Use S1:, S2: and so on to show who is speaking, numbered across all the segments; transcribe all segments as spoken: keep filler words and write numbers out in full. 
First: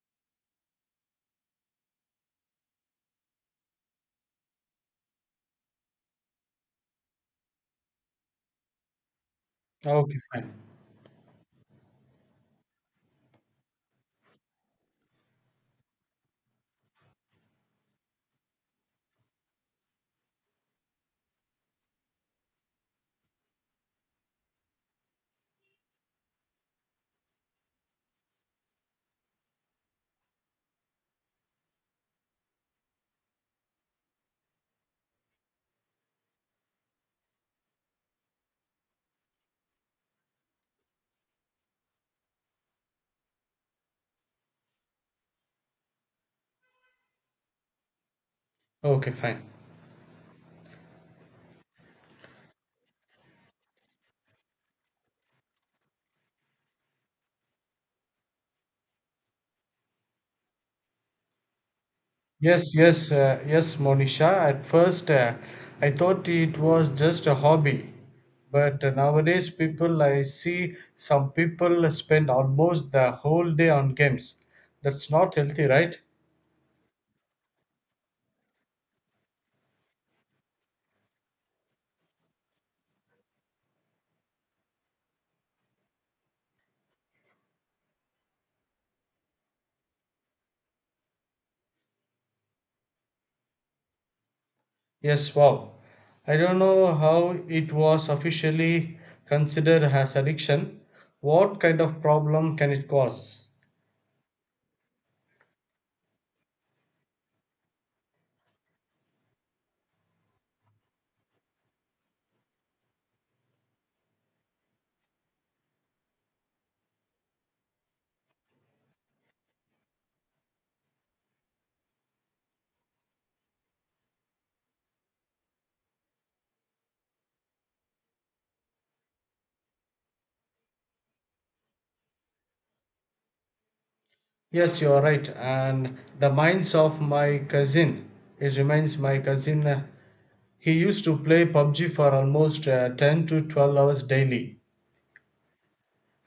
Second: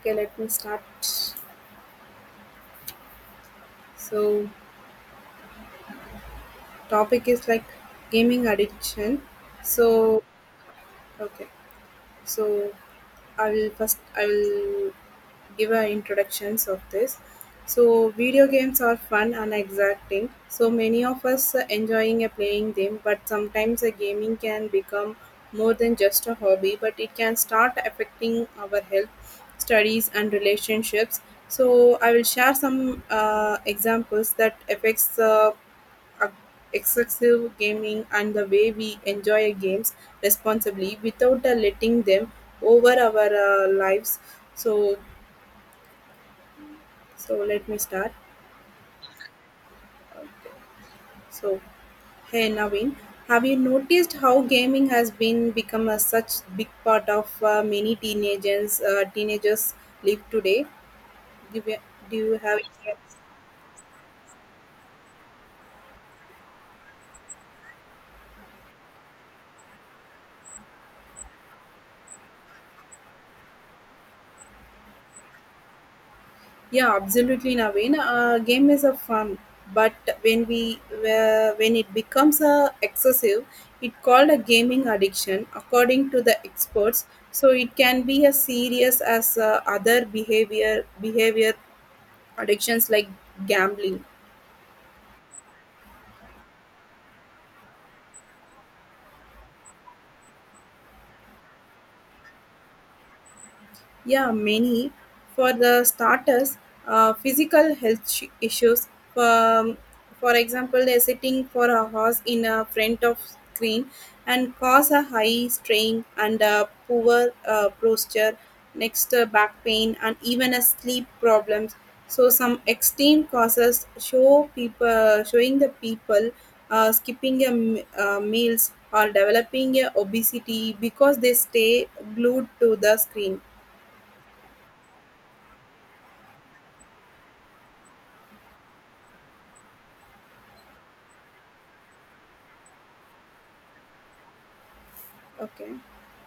S1: Okay, let me start. So, Topic is like gaming addiction.
S2: Okay,
S1: So,
S2: fine.
S1: okay. So, I will first I will give a introductions of this. So video games are fun and exacting. So many of us uh, enjoying uh, playing them, but sometimes a gaming can become more than just a hobby, but it can start affecting our health, studies, and relationships. So I will share some uh, examples that affects the uh, excessive gaming and the way we enjoy games responsibly without uh, letting them over our uh, lives. So so let me start.
S2: Okay, fine.
S1: so Hey Naveen, have you noticed how gaming has been become a such big part of uh, many teenagers uh, teenagers live today? do you, do you have
S2: Yes,
S1: any?
S2: yes, uh, yes, Monisha. At first, uh, I thought it was just a hobby, but uh, nowadays, people I see some people spend almost the whole day on games. That's not healthy, right?
S1: Yeah, absolutely, Naveen. Uh, game is a fun, but when we uh, when it becomes uh, excessive, it called a gaming addiction, according to the experts. So it can be as serious as uh, other behavior behavior addictions like gambling.
S2: Yes, wow. I don't know how it was officially considered as addiction. What kind of problem can it cause?
S1: Yeah, many. For the starters, uh, physical health sh- issues. Um, for example, they're sitting for a horse in a front of screen and cause a high strain and a poor uh, posture, next uh, back pain and even a sleep problems. So some extreme causes show people showing the people uh, skipping a m- uh, meals or developing a obesity because they stay glued to the screen.
S2: Yes, you are right. And the minds of my cousin, It reminds my cousin, uh, he used to play P U B G for almost uh, ten to twelve hours daily.
S1: Okay,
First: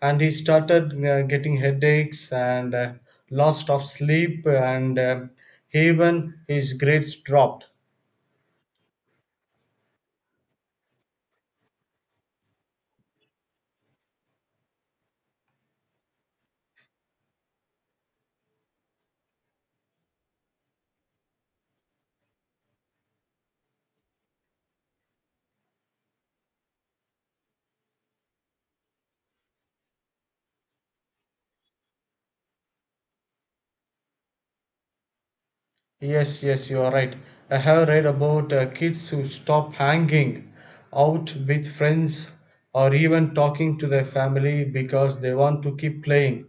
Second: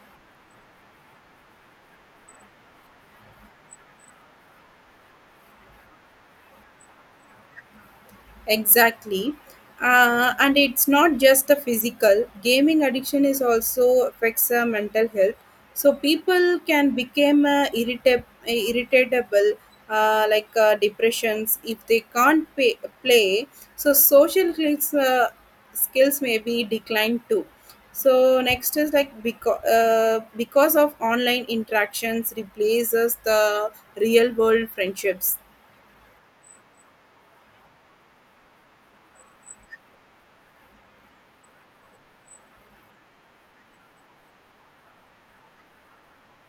S2: And he started uh, getting headaches and uh, loss of sleep, and uh, even his grades dropped.
S1: exactly. Uh, and it's not just the physical. Gaming addiction is also affects uh, mental health. So people can become uh, irritab- uh, irritable, uh, like uh, depressions, if they can't pay- play. So social skills, uh, skills may be declined too. So next is like because uh, because of online interactions replaces the real world friendships.
S2: Yes, yes, you are right. I have read about uh, kids who stop hanging out with friends or even talking to their family because they want to keep playing.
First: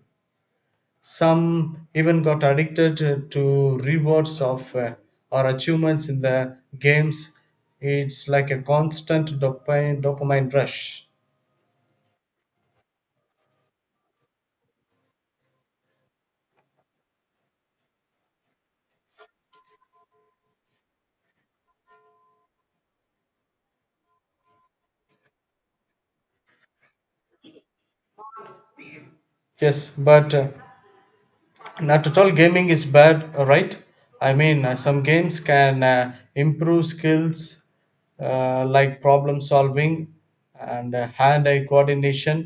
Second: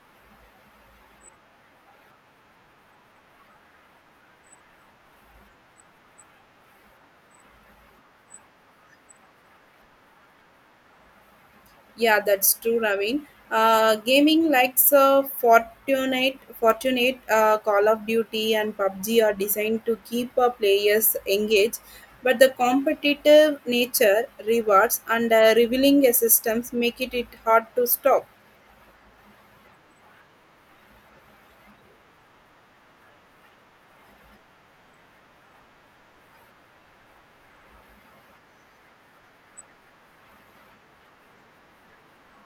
S2: Some even got addicted to rewards of uh, or achievements in the games. It's like a constant dopamine, dopamine rush.
S1: Yeah, that's true, Raveen. Uh, gaming likes uh, Fortnite, Fortnite, uh, Call of Duty, and P U B G are designed to keep uh, players engaged, but the competitive nature, rewards, and uh, revealing systems make it, it hard to stop.
S2: Yes, but uh, not at all gaming is bad, right? I mean, uh, some games can uh, improve skills uh, like problem solving and uh, hand eye coordination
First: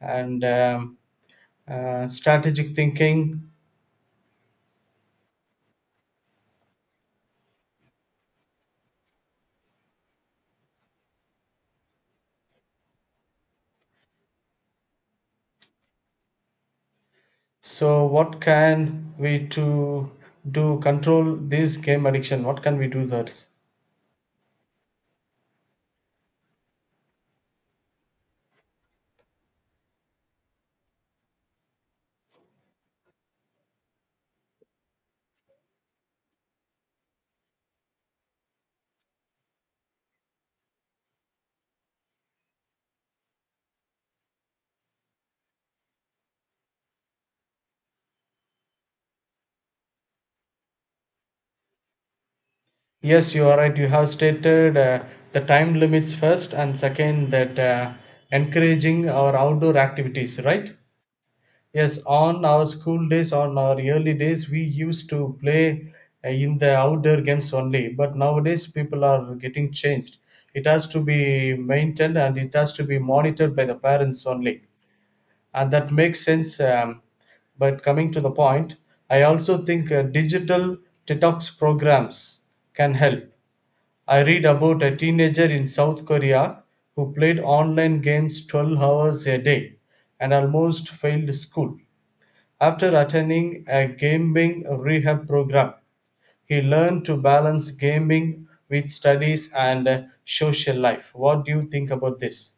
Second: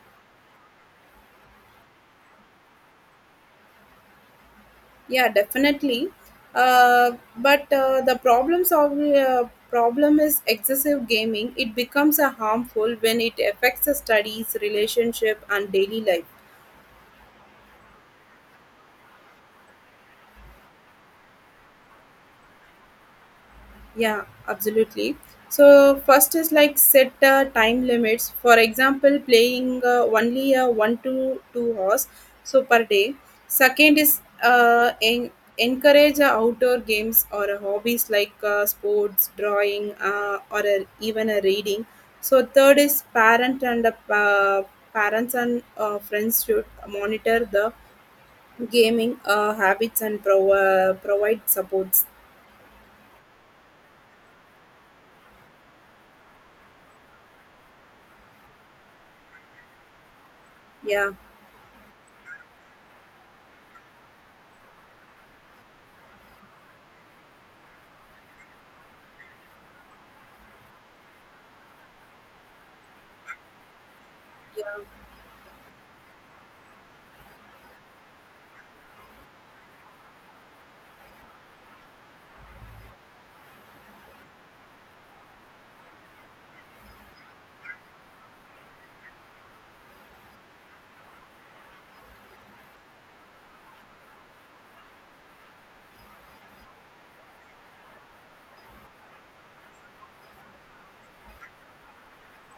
S2: and um, uh, strategic thinking.
S1: Yeah, definitely. Uh, but uh, the problems of uh, Problem is excessive gaming. It becomes a harmful when it affects the studies, relationship, and daily life.
S2: So, what can we to do control this game addiction? What can we do that?
S1: Yeah, absolutely. So first is like set uh, time limits. For example, playing uh, only uh, one to two hours so per day. Second is uh, en- encourage uh, outdoor games or uh, hobbies like uh, sports, drawing, uh, or uh, even a reading. So third is parent and uh, pa- parents and uh, friends should monitor the gaming uh, habits and pro- uh, provide supports.
S2: Yes, you are right. You have stated uh, the time limits first, and second that uh, encouraging our outdoor activities, right?
S1: Yeah.
S2: Yes, on our school days, on our early days, we used to play uh, in the outdoor games only. But nowadays, people are getting changed. It has to be maintained and it has to be monitored by the parents only. Uh, that makes sense. Um, but coming to the point, I also think uh, digital detox programs can help. I read about a teenager in South Korea who played online games twelve hours a day and almost failed school. After attending a gaming rehab program, he learned to balance gaming with studies and uh, social life. What do you think about this?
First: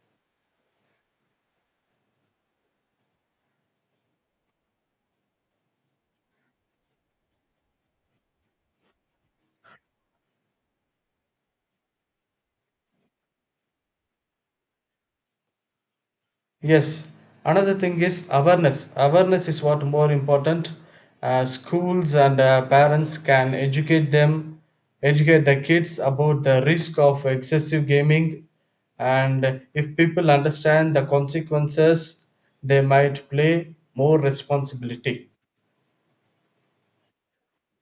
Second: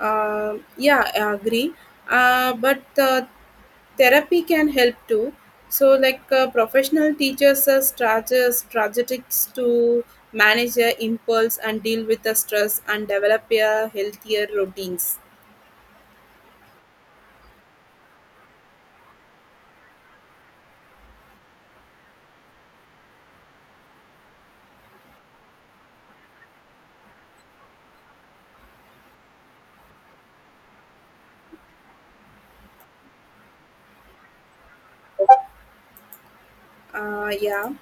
S1: Um yeah, I agree. Uh, but uh, Therapy can help too. So, like uh, professional teachers are strategies, strategies to manage their impulse and deal with the stress and develop a healthier routines.
S2: Yes, another thing is awareness. Awareness is what more important. Uh, schools and uh, parents can educate them, educate the kids about the risk of excessive gaming, and if people understand the consequences, they might play more responsibility.
S1: Uh, yeah,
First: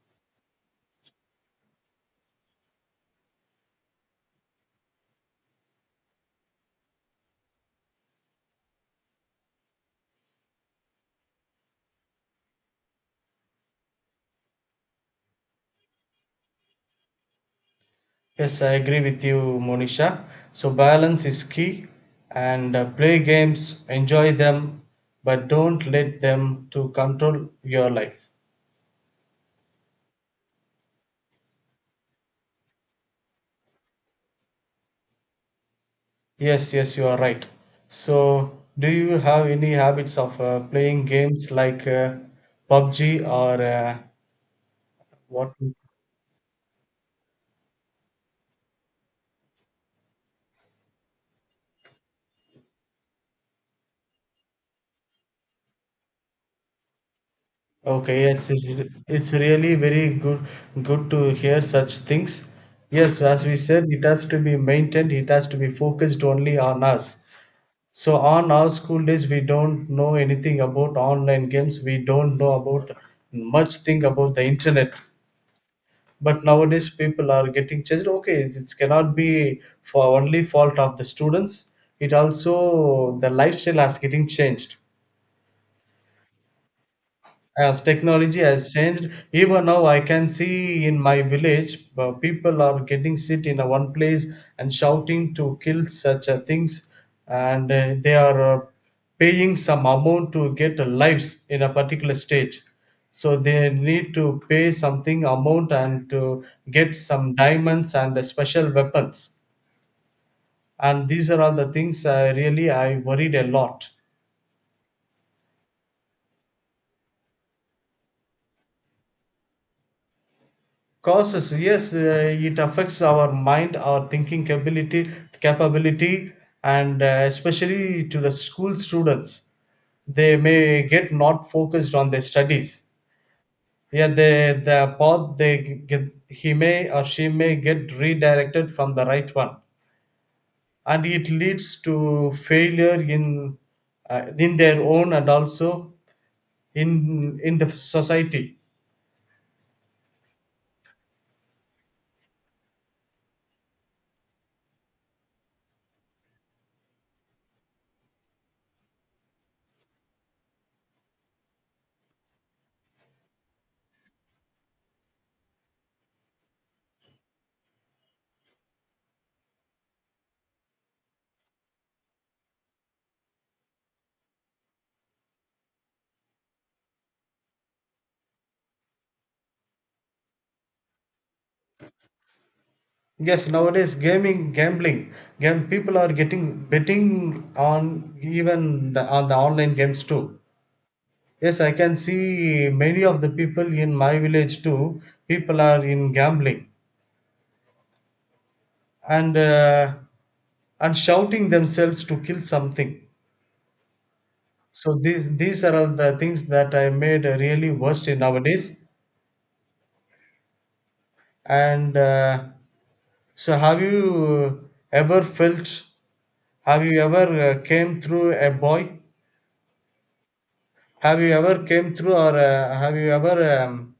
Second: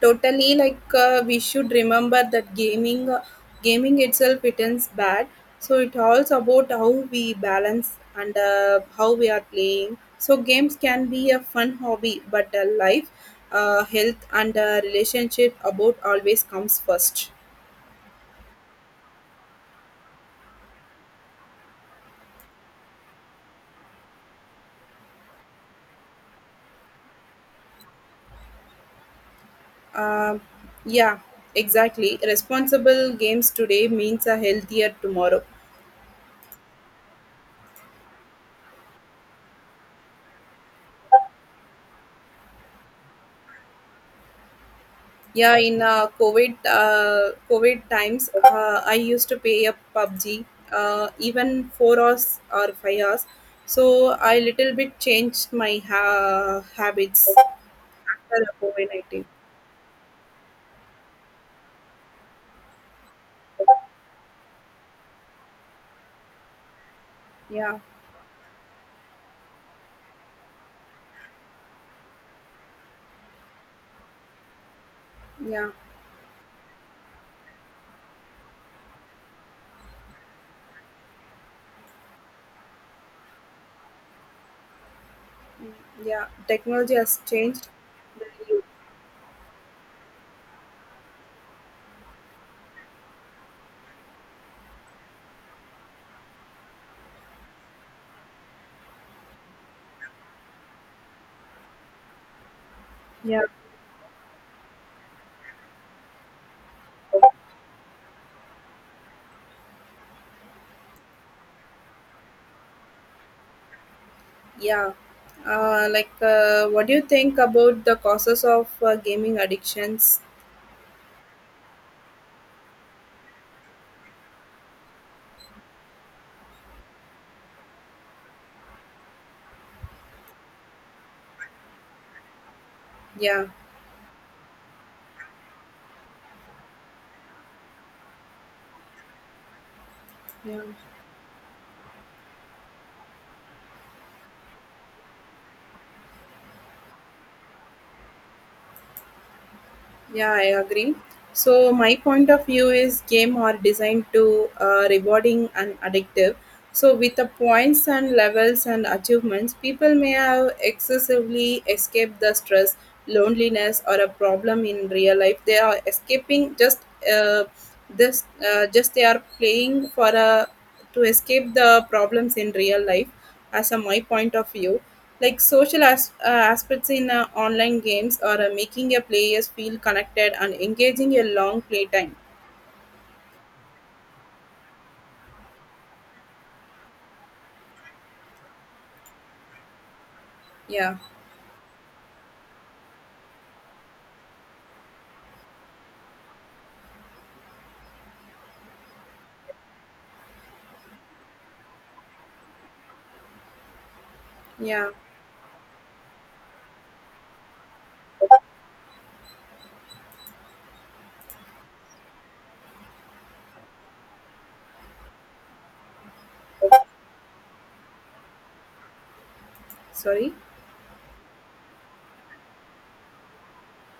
S1: totally. Like uh, we should remember that gaming uh, gaming itself isn't bad. So it also about how we balance and uh, how we are playing. So games can be a fun hobby, but uh, life uh, health and uh, relationship about always comes first.
S2: Yes, I agree with you, Monisha. So balance is key, and uh, play games, enjoy them, but don't let them to control your life.
S1: Um yeah, exactly. Responsible games today means a healthier tomorrow.
S2: Yes, yes, you are right. So, do you have any habits of uh, playing games like uh, P U B G or uh, what?
S1: Yeah, in uh, COVID uh, COVID times, uh, I used to pay a P U B G uh, even four hours or five hours. So I little bit changed my ha- habits
S2: Okay,
S1: after
S2: yes, it's,
S1: COVID
S2: re-
S1: nineteen.
S2: it's really very good good to hear such things. Yes, as we said, it has to be maintained. It has to be focused only on us.
S1: Yeah,
S2: So on our school days, we don't know anything about online games. We don't know about much thing about the internet.
S1: yeah,
S2: But nowadays people are getting changed. Okay, it cannot be for only fault of the students, it also the lifestyle has getting changed
S1: mm, yeah. Technology has changed.
S2: as technology has changed. Even now I can see in my village, uh, people are getting sit in a one place and shouting to kill such a things, and uh, they are uh, paying some amount to get a lives in a particular stage. So
S1: Yeah,
S2: they need to pay something amount and to get some diamonds and uh, special weapons, and these are all the things I really I worried a lot.
S1: yeah. Uh, like, uh, what do you think about the causes of uh, gaming addictions?
S2: Causes, yes, uh, it affects our mind, our thinking ability, capability, and uh, especially to the school students, they may get not focused on their studies.
S1: Yeah,
S2: Yeah, they the path they get, he may or she may get redirected from the right one,
S1: yeah.
S2: and it leads to failure in uh, in their own, and also in in the society.
S1: Yeah, I agree. So my point of view is game are designed to uh, rewarding and addictive. So with the points and levels and achievements, people may have excessively escaped the stress, loneliness, or a problem in real life. They are escaping just uh, this uh, just they are playing for a to escape the problems in real life as a my point of view. Like social as- uh, aspects in uh, online games are uh, making your players feel connected and engaging a long play time.
S2: Yes, nowadays gaming, gambling, game people are getting betting on even the, on the online games too.
S1: Yeah,
S2: Yes, I can see many of the people in my village too. People are in gambling and uh, and shouting themselves to kill something.
S1: yeah.
S2: So these these are all the things that I made really worst in nowadays. And uh, so, have you ever felt? Have you ever uh, came through a boy?
S1: Sorry.
S2: Have you ever came through or uh, have you ever um,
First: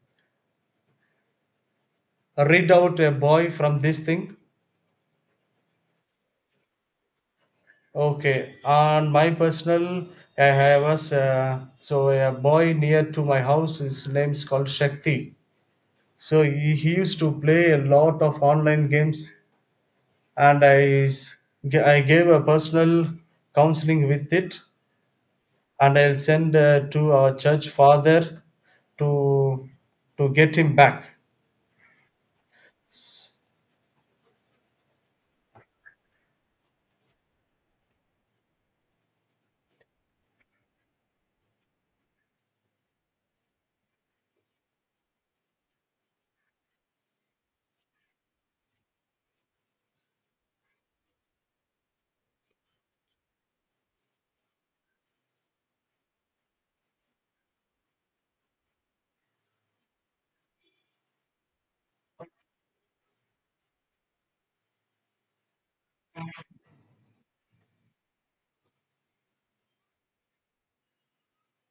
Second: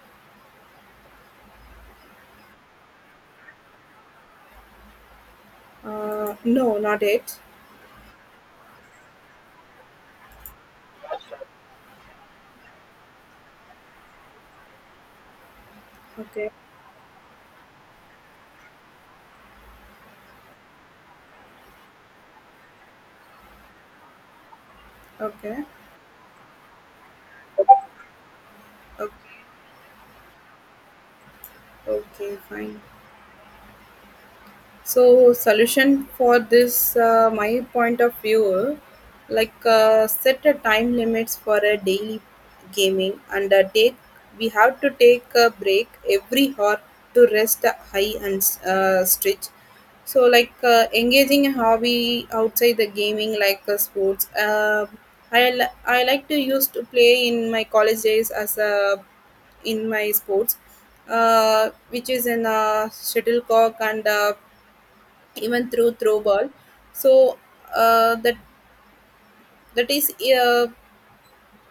S2: read out a boy from this thing?
S1: uh, No, not it.
S2: Okay, on my personal, I have was uh, so a boy near to my house. His name's called Shakti. So
S1: Okay,
S2: he, he used to play a lot of online games, and I s- g- I gave a personal counseling with it,
S1: okay.
S2: and I'll send uh, to our church father
S1: Okay,
S2: to to get him back.
S1: okay, fine. So solution for this uh, my point of view, like uh, set a time limits for a daily gaming and uh, take we have to take a break every hour to rest high and uh, stretch. So like uh, engaging a hobby outside the gaming like uh, sports. uh, I, li- I like to use to play in my college days as a in my sports, uh, which is in uh, shuttlecock and uh, even through throw ball. so uh, that that is uh,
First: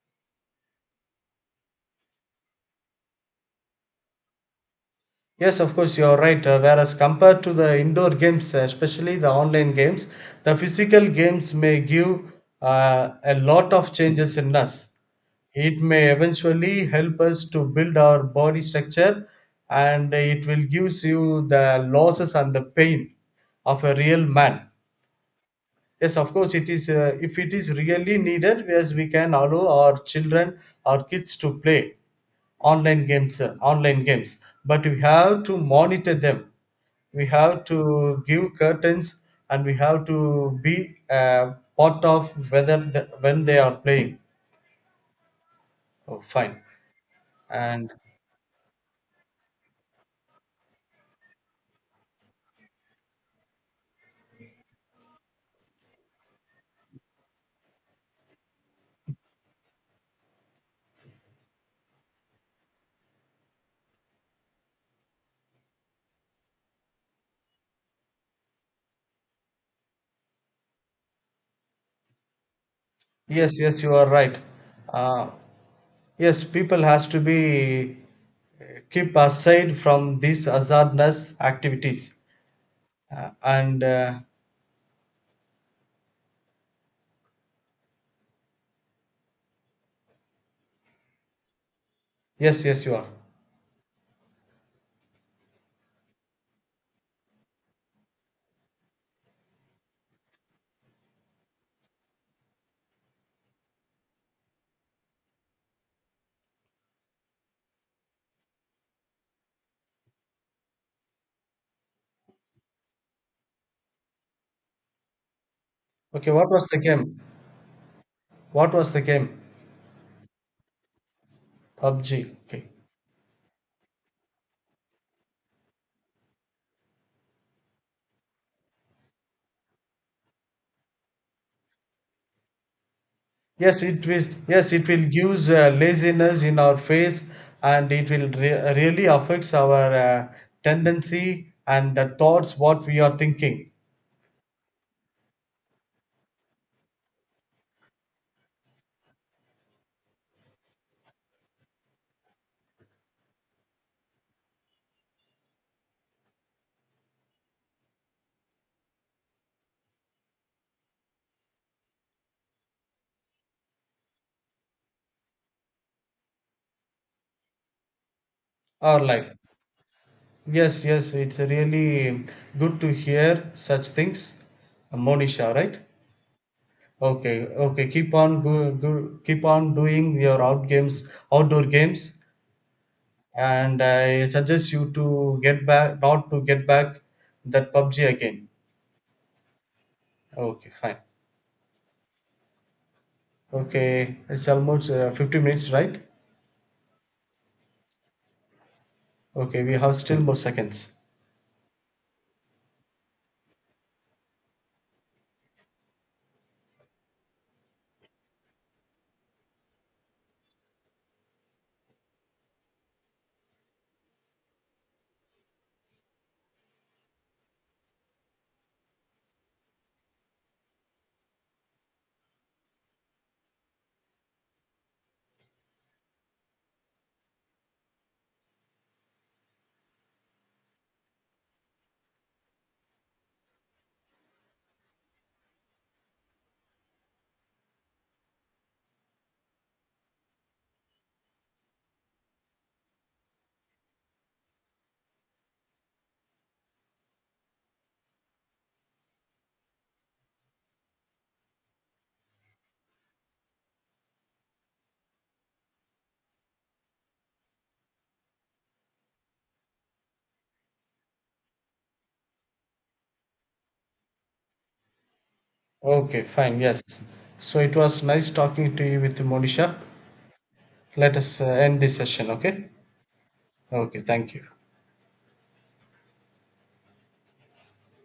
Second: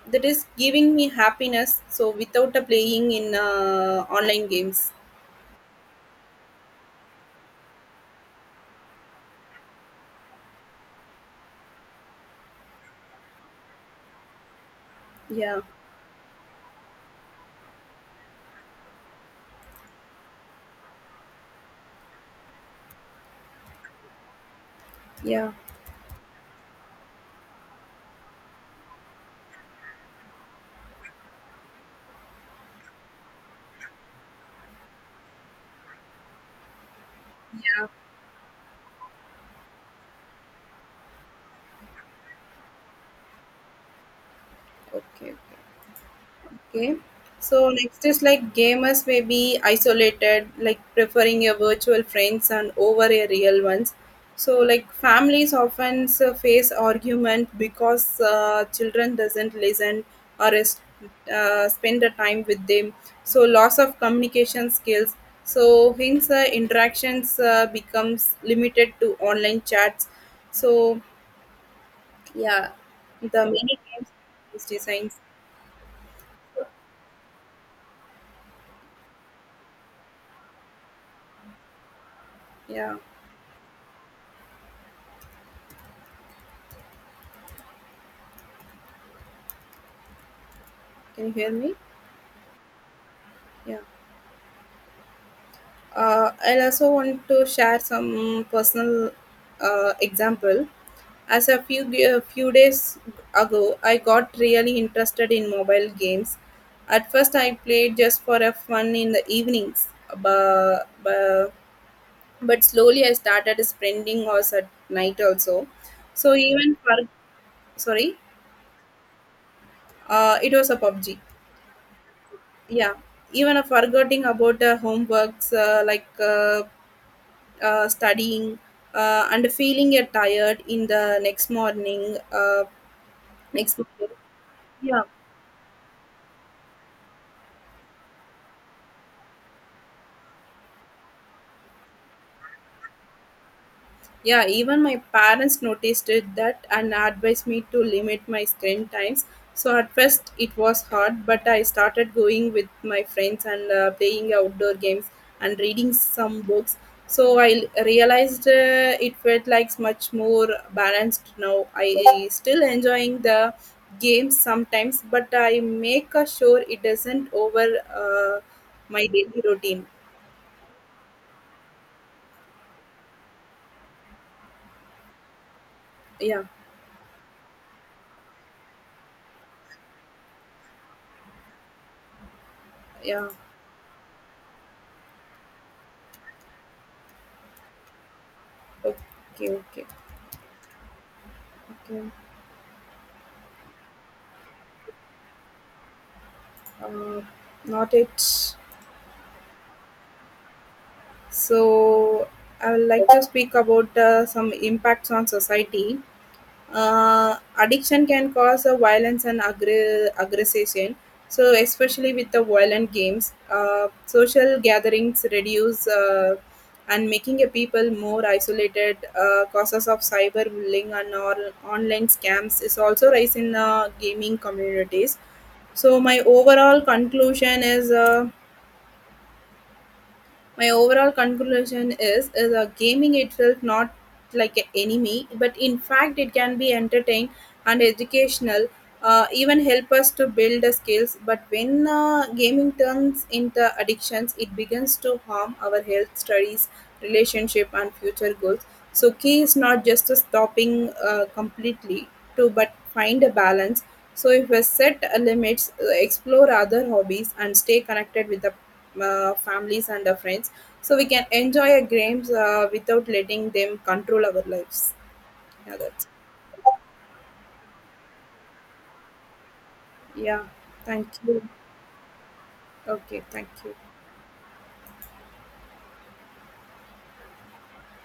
S1: that is giving me happiness so without uh, playing in uh, online games.
S2: Yes, of course, you're right. Uh, whereas compared to the indoor games, uh, especially the online games, the physical games may give uh, a lot of changes in us.
S1: Yeah,
S2: It may eventually help us to build our body structure, and it will gives you the losses and the pain of a real man.
S1: yeah,
S2: Yes, of course, it is. Uh, if it is really needed, yes, we can allow our children, our kids to play online games uh, online games, but we have to monitor them, we have
S1: yeah,
S2: to give curtains, and we have to be uh, part of whether the, when they are playing.
S1: okay.
S2: Oh, fine.
S1: Okay. So
S2: And
S1: next is like gamers may be isolated, like preferring a virtual friends and over a real ones. So like families often s- face argument because uh, children doesn't listen or is, uh, spend the time with them. So loss of communication skills. So hence uh, interactions uh, becomes limited to online chats. So yeah, the
S2: yes,
S1: many
S2: yes, you are right.
S1: games designs.
S2: uh, yes, people has to be uh, keep aside from these hazardous activities.
S1: Yeah,
S2: Uh, and uh,
S1: can you hear me?
S2: Yes, yes, you are.
S1: Yeah. uh, I'll also want to share some personal uh, example. As a few a few days ago, I got really interested in mobile games. At first, I played just for a fun in the evenings, but, but, but slowly I started spending hours at night also.
S2: Okay,
S1: So
S2: what was
S1: even
S2: the
S1: for
S2: game?
S1: sorry,
S2: What was the game?
S1: uh, it was a P U B G.
S2: PUBG. Okay.
S1: Yeah, even a forgetting about uh, homeworks uh, like. Uh, uh, studying, uh, and feeling uh, tired in the next morning. Uh, next
S2: Yes, it
S1: morning.
S2: will. Yes, it
S1: Yeah.
S2: will use uh, laziness in our face, and it will re- really affects our uh, tendency and the thoughts what we are thinking.
S1: Yeah, even my parents noticed it that and advised me to limit my screen times. So at first it was hard, but I started going with my friends and uh, playing outdoor games and reading some books. So I l- realized uh, it felt like much more balanced now. I still enjoying the games sometimes, but I make a sure it doesn't over uh,
S2: Our
S1: my
S2: life.
S1: daily routine.
S2: Yes, yes, it's really good to hear such things, Monisha. Right?
S1: Yeah,
S2: Okay, okay. Keep on go, go, keep on doing your out games, outdoor games,
S1: yeah.
S2: and I suggest you to get back, not to get back that P U B G again.
S1: Okay, okay,
S2: Okay, fine.
S1: okay.
S2: Okay, it's almost uh, fifty minutes, right?
S1: uh, Not it.
S2: Okay, we have still more seconds.
S1: So I would like to speak about uh, some impacts on society. Uh, addiction can cause uh, violence and aggr- aggression. So especially with the violent games, uh, social gatherings reduce uh, and making a people more isolated. Uh, causes of cyberbullying and all online scams is also rise in uh, gaming communities. So my overall conclusion is. Uh, My overall conclusion is, is a gaming itself not like an enemy, but in fact it can be entertained and educational, uh, even help us to build the skills. But when uh, gaming turns into addictions, it begins to harm our health, studies, relationship, and future goals. So key is not just to stopping uh, completely, to but find a balance. So if we set uh, limits, uh, explore other hobbies, and stay connected with the uh, families and the friends, so we can enjoy our games uh, without letting them control our lives. Yeah, that's
S2: Okay, fine, yes. So it was nice talking to you with Monisha.
S1: yeah. Thank
S2: Let us
S1: you.
S2: uh, end this session, okay?
S1: Okay, thank you.
S2: Okay, thank you.